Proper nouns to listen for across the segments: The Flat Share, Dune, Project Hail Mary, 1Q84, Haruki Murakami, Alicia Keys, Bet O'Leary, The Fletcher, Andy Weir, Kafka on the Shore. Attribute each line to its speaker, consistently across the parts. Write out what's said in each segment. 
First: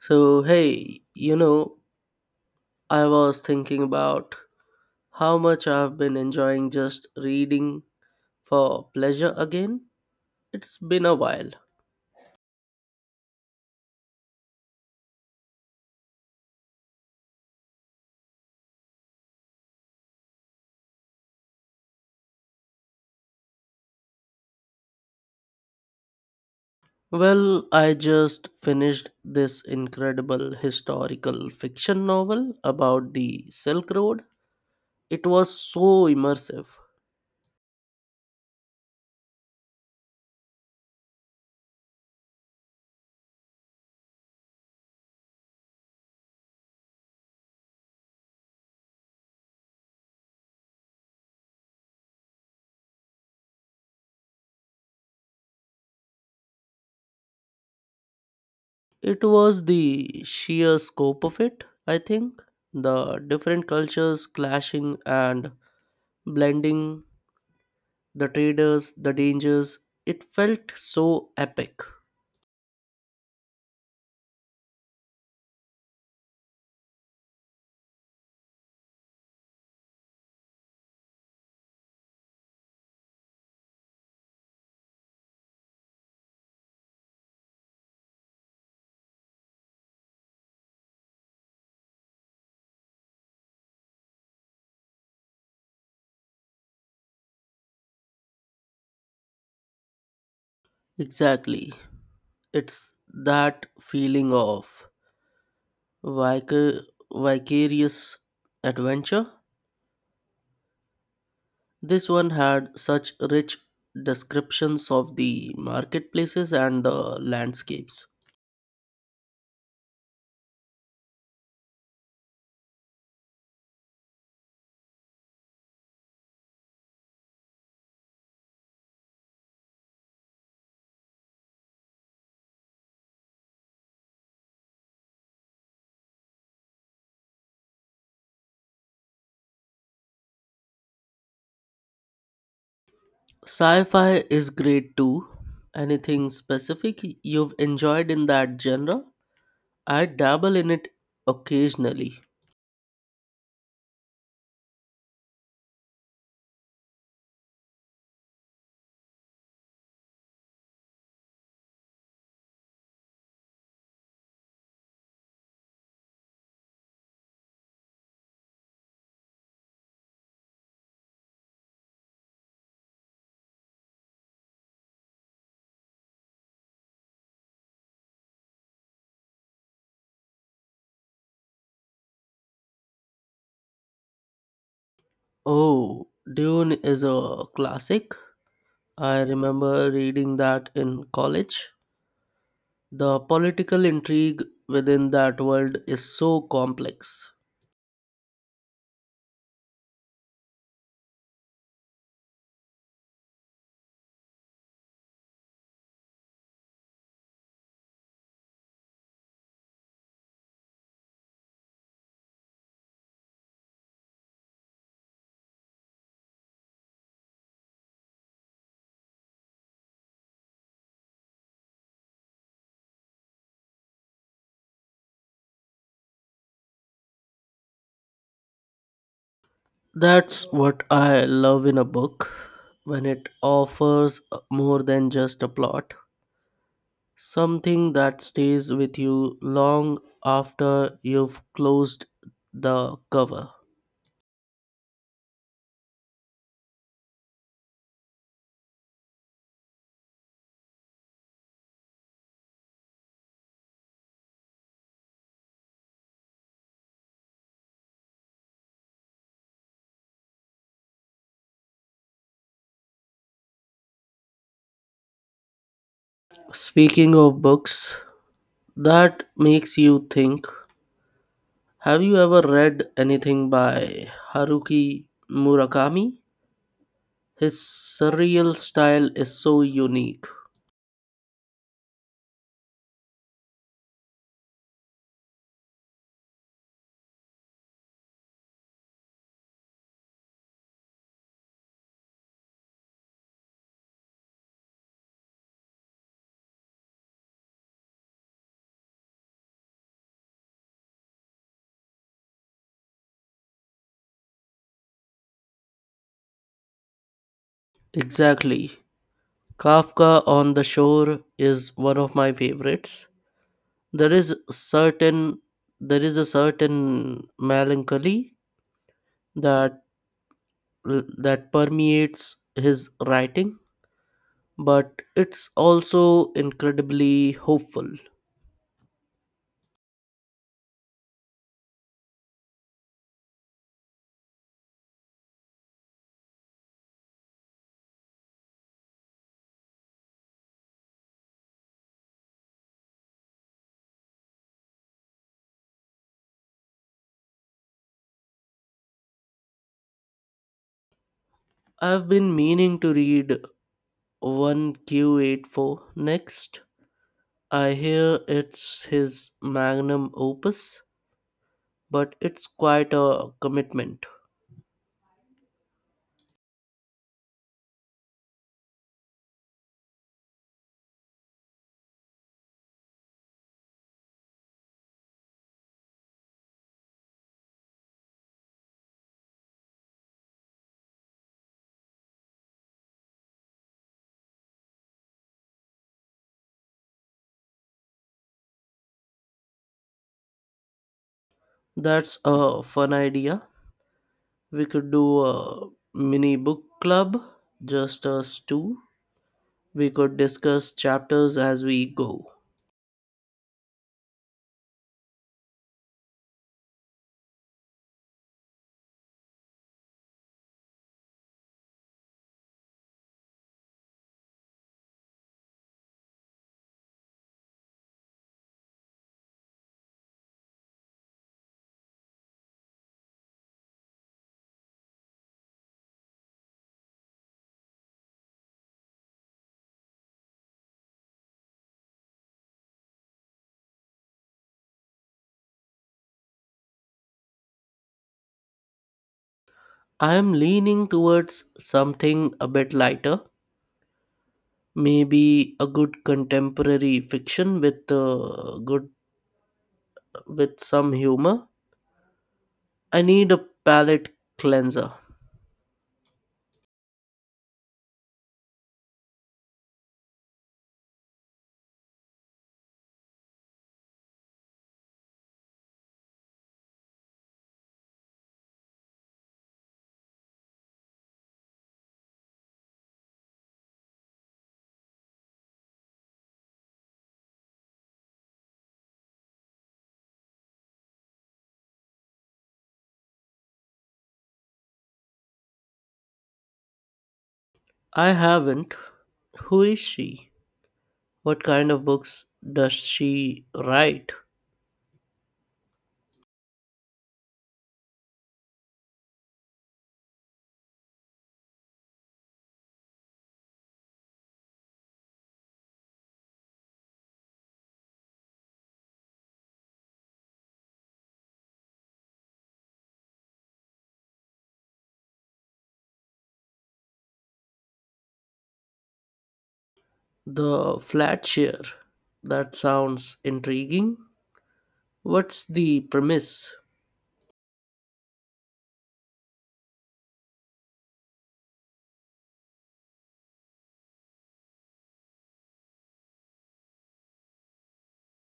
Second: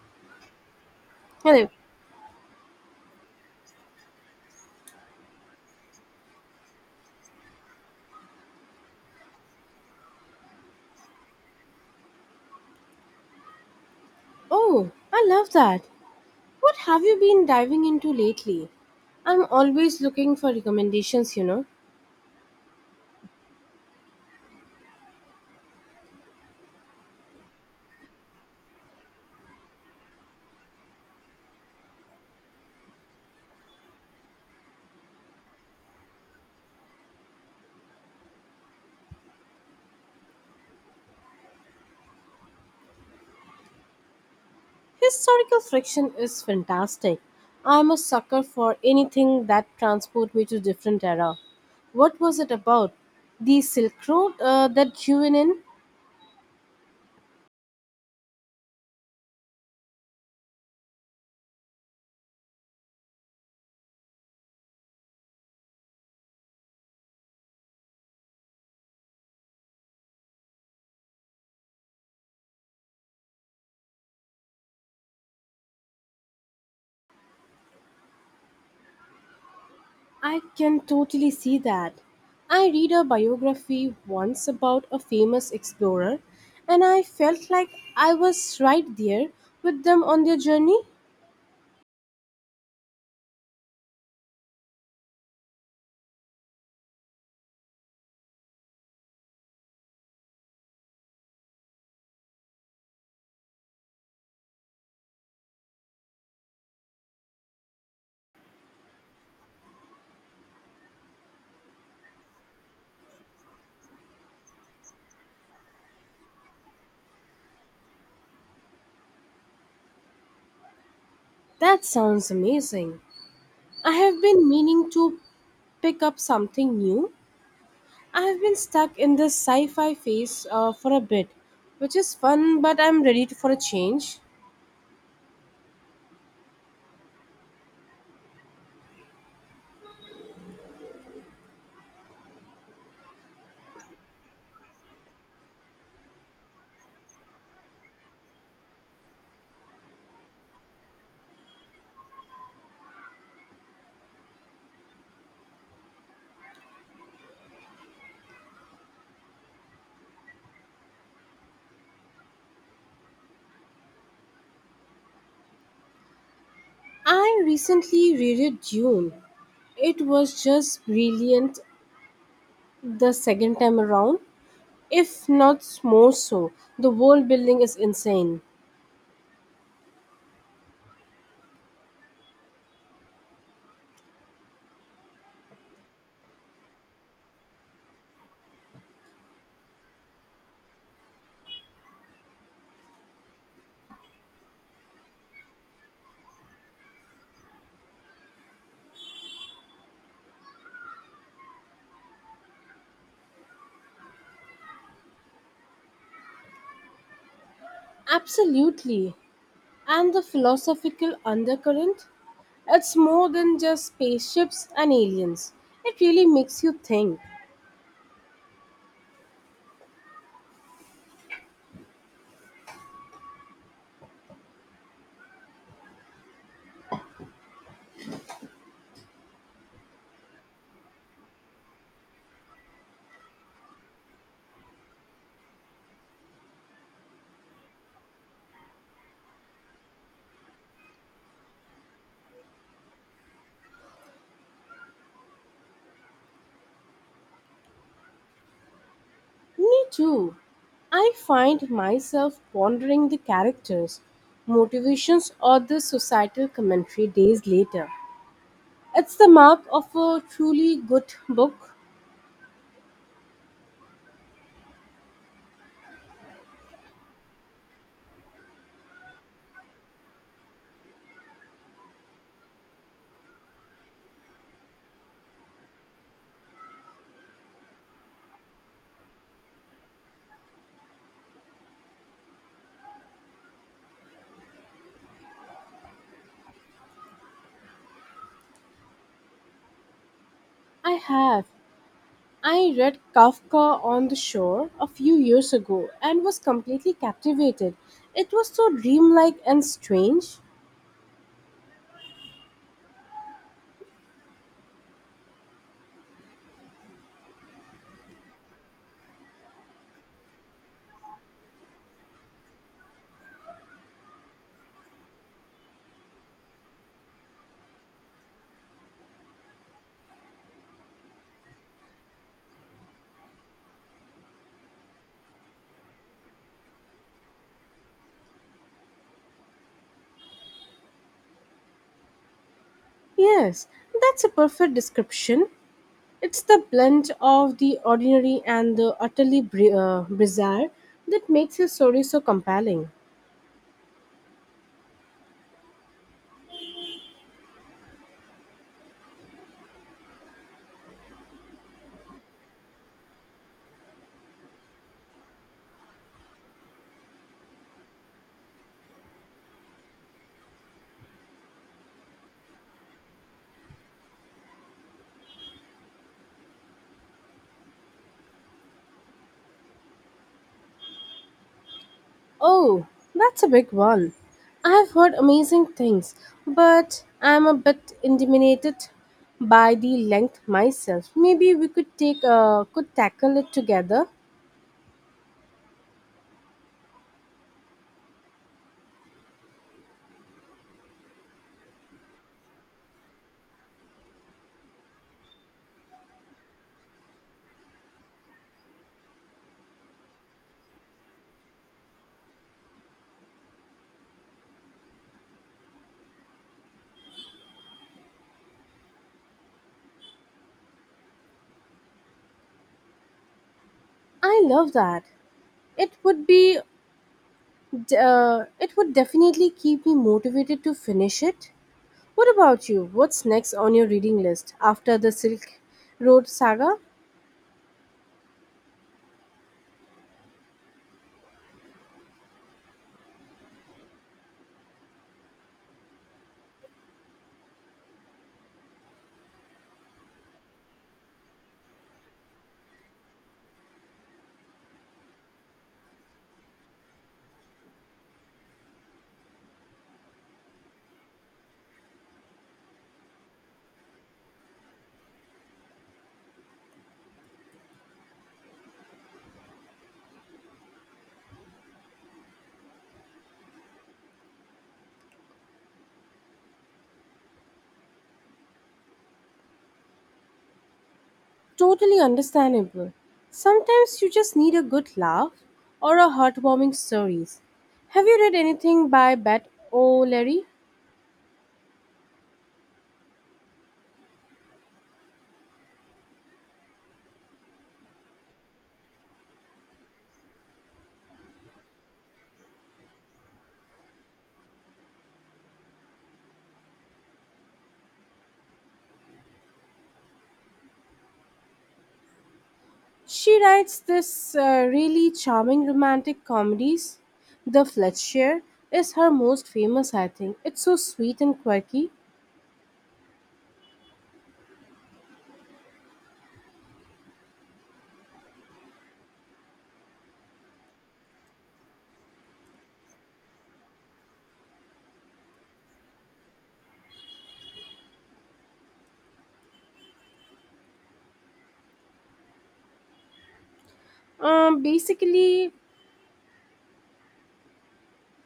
Speaker 1: So, hey, you
Speaker 2: Hello.
Speaker 1: know, I was thinking about how much I've been enjoying just reading for pleasure again. It's been a while.
Speaker 2: Oh, I love that. What have you been diving into lately? I'm always looking for recommendations, you know.
Speaker 1: Well, I just finished this incredible historical fiction novel about the Silk Road. It was so immersive.
Speaker 2: Historical fiction is fantastic. I'm a sucker for anything that transports me to different era. What was it about? The Silk Road, that you went in?
Speaker 1: It was the sheer scope of it, I think. The different cultures clashing and blending, the traders, the dangers. It felt so epic.
Speaker 2: I can totally see that. I read a biography once about a famous explorer, and I felt like I was right there with them on their journey.
Speaker 1: Exactly. It's that feeling of vic- vicarious adventure. This one had such rich descriptions of the marketplaces and the landscapes.
Speaker 2: That sounds amazing. I have been meaning to pick up something new. I have been stuck in this sci fi phase for a bit, which is fun, but I'm for a change.
Speaker 1: Sci fi is great too. Anything specific you've enjoyed in that genre? I dabble in it occasionally.
Speaker 2: I recently reread Dune. It was just brilliant the second time around, if not more so. The world building is insane.
Speaker 1: Oh, Dune is a classic. I remember reading that in college. The political intrigue within that world is so complex.
Speaker 2: Absolutely. And the philosophical undercurrent? It's more than just spaceships and aliens. It really makes you think.
Speaker 1: That's what I love in a book, when it offers more than just a plot, something that stays with you long after you've closed the cover.
Speaker 2: Me too. I find myself pondering the characters, motivations, or the societal commentary days later. It's the mark of a truly good book.
Speaker 1: Speaking of books that makes you think, have you ever read anything by Haruki Murakami? His surreal style is so unique.
Speaker 2: I have. I read Kafka on the Shore a few years ago and was completely captivated. It was so dreamlike and strange.
Speaker 1: Exactly. Kafka on the Shore is one of my favorites. There is certain there is a certain melancholy that that permeates his writing, but it's also incredibly hopeful.
Speaker 2: Yes, that's a perfect description. It's the blend of the ordinary and the utterly bizarre that makes his story so compelling.
Speaker 1: I've been meaning to read 1Q84 next. I hear it's his magnum opus, but it's quite a commitment.
Speaker 2: Oh, that's a big one. I've heard amazing things, but I'm a bit intimidated by the length myself. Maybe we could tackle it together.
Speaker 1: That's a fun idea. We could do a mini book club, just us two. We could discuss chapters as we go.
Speaker 2: I love that. It would be it would definitely keep me motivated to finish it. What about you? What's next on your reading list after the Silk Road saga?
Speaker 1: I am leaning towards something a bit lighter, maybe a good contemporary fiction with good with some humor. I need a palate cleanser.
Speaker 2: Totally understandable. Sometimes you just need a good laugh or a heartwarming stories. Have you read anything by Bet O'Leary?
Speaker 1: I haven't. Who is she? What kind of books does she write?
Speaker 2: She writes this really charming romantic comedies. The Fletcher is her most famous, I think. It's so sweet and quirky.
Speaker 1: The flat share. That sounds intriguing. What's the premise?
Speaker 2: Basically,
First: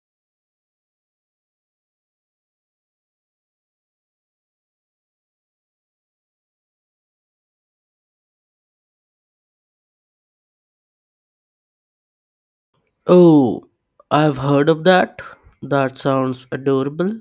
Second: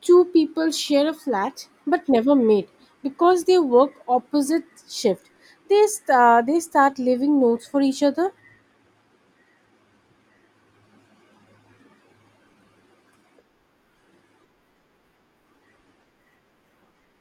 Speaker 2: two people share a flat but never meet because they work opposite shift. They start leaving notes for each other.
Speaker 1: Oh, I've heard of that. That sounds adorable.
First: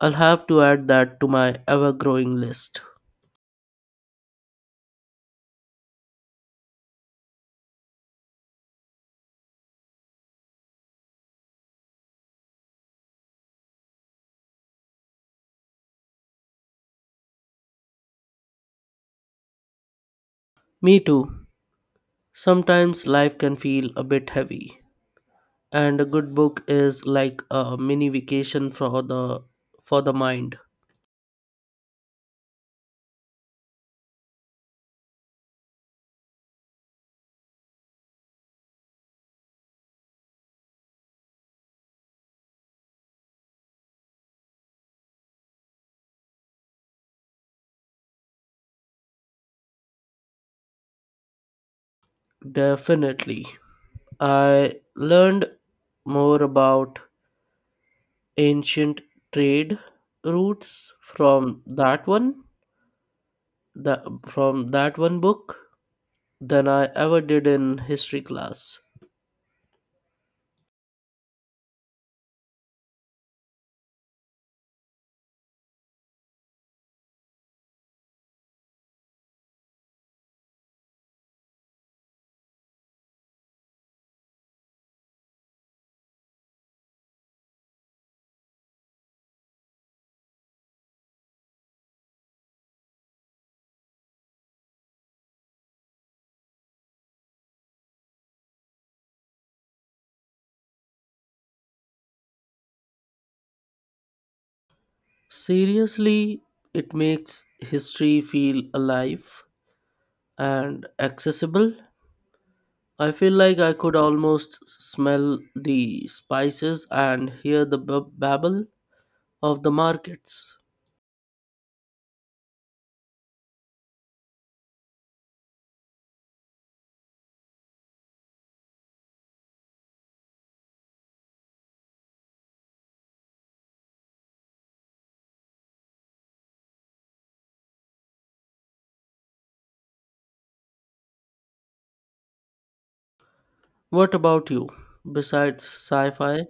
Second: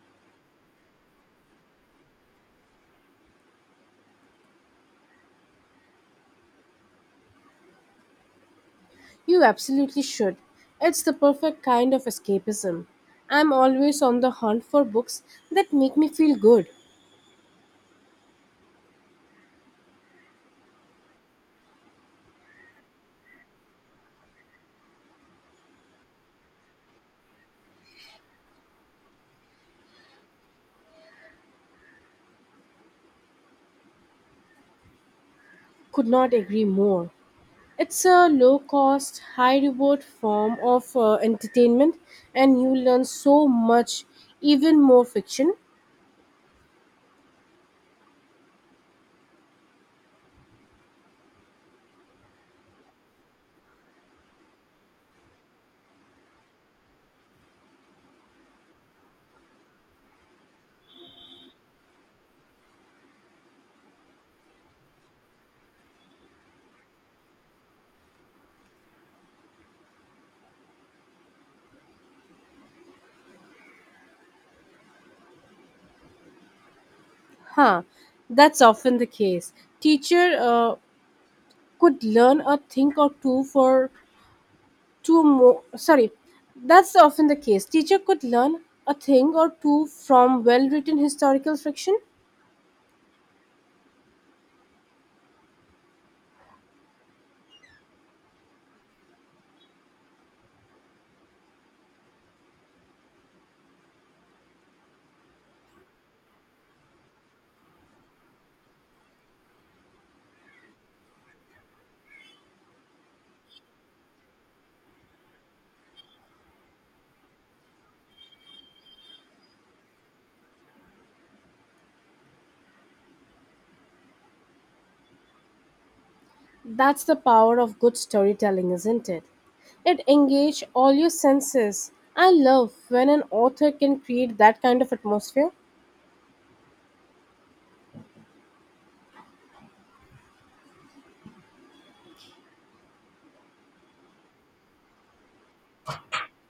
Speaker 1: I'll have to add that to my ever growing list.
Speaker 2: You absolutely should. It's the perfect kind of escapism. I'm always on the hunt for books that make me feel good.
Speaker 1: Me too. Sometimes life can feel a bit heavy, and a good book is like a mini vacation for the mind.
Speaker 2: Could not agree more. It's a low cost, high reward form of entertainment, and you learn so much, even more fiction.
Speaker 1: Definitely. I learned more about ancient trade routes from the, from that one book than I ever did in history class.
Speaker 2: Huh, that's often the case. Teacher, could learn a thing or two for two more sorry That's often the case, teacher could learn a thing or two from well written historical fiction.
Speaker 1: Seriously, it makes history feel alive and accessible. I feel like I could almost smell the spices and hear the babble of the markets.
Speaker 2: That's the power of good storytelling, isn't it? It engages all your senses. I love when an author can create that kind of atmosphere.
Speaker 1: What about you? Besides sci fi,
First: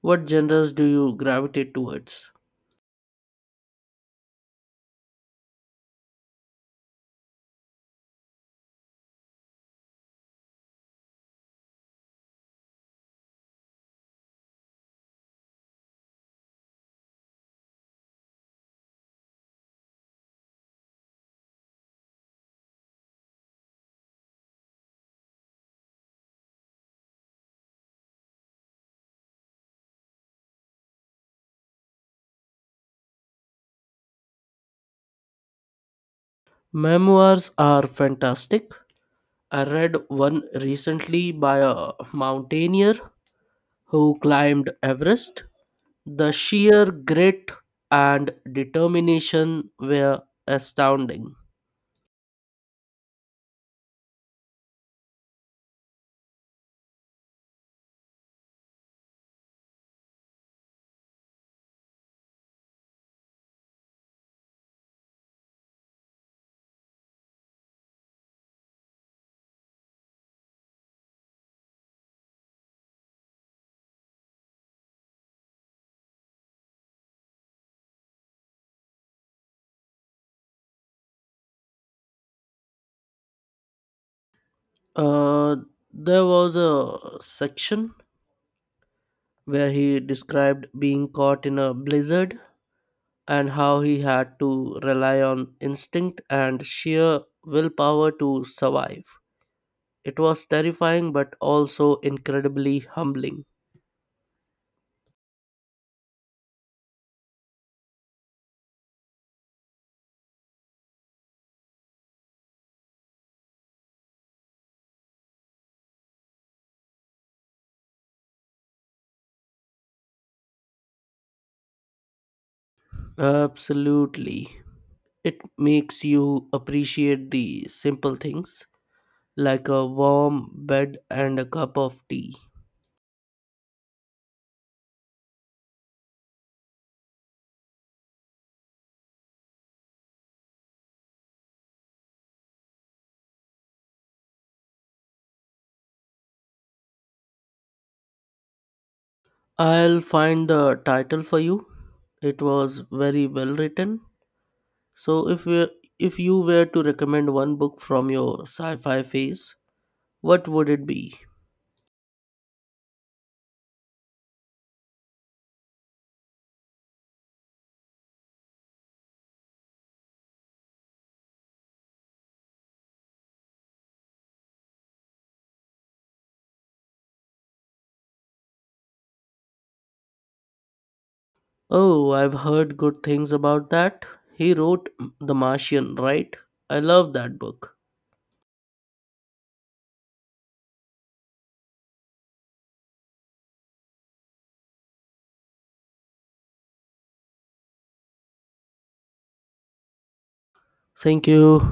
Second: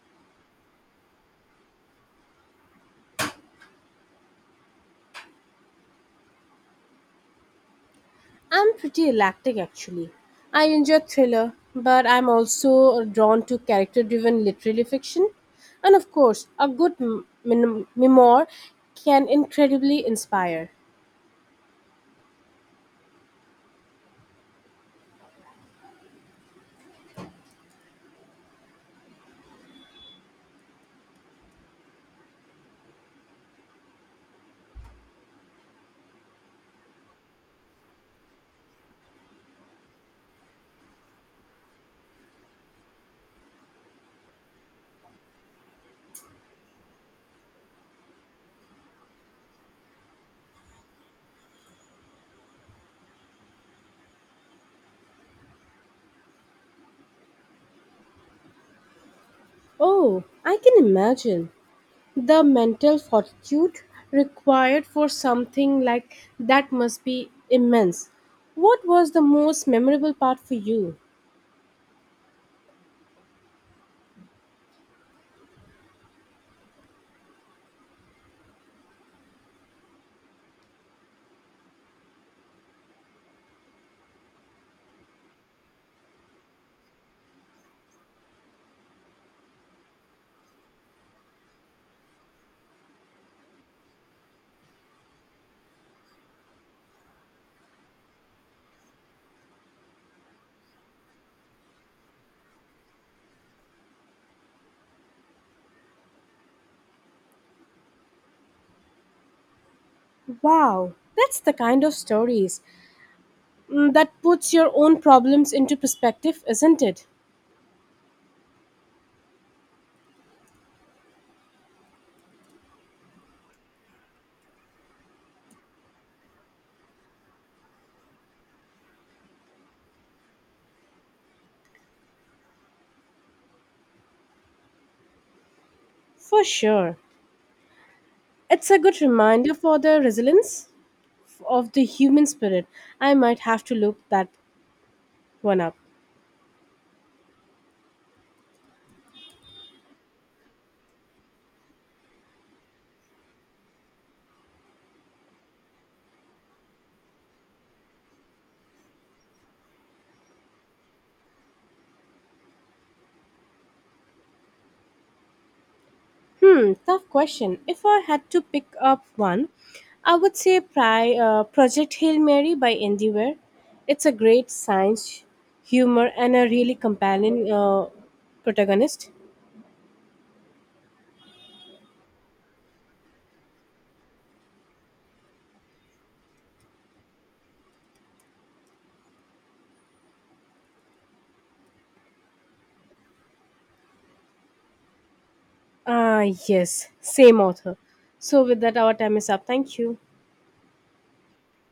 Speaker 1: what genres do you gravitate towards?
Speaker 2: I'm pretty eclectic actually. I enjoy thriller, but I'm also drawn to character driven literary fiction. And of course, a good memoir can incredibly inspire.
Speaker 1: Memoirs are fantastic. I read one recently by a mountaineer who climbed Everest. The sheer grit and determination were astounding.
Speaker 2: Oh, I can imagine the mental fortitude required for something like that must be immense. What was the most memorable part for you?
Speaker 1: Uh, there was a section where he described being caught in a blizzard and how he had to rely on instinct and sheer willpower to survive. It was terrifying but also incredibly humbling.
Speaker 2: Wow, that's the kind of stories, that puts your own problems into perspective, isn't it?
Speaker 1: Absolutely. It makes you appreciate the simple things, like a warm bed and a cup of tea.
Speaker 2: For sure. It's a good reminder for the resilience of the human spirit. I might have to look that one up.
Speaker 1: I'll find the title for you. It was very well written. So if you were to recommend one book from your sci-fi phase, what would it be?
Speaker 2: Hmm, tough question. If I had to pick up one, I would say Project Hail Mary by Andy Weir. It's a great science, humor, and a really compelling protagonist.
Speaker 1: Oh, I've heard good things about that. He wrote The Martian, right? I love that book.
Speaker 2: Ah, yes, same author. So, with that, our time is up. Thank you.
Speaker 1: Thank you.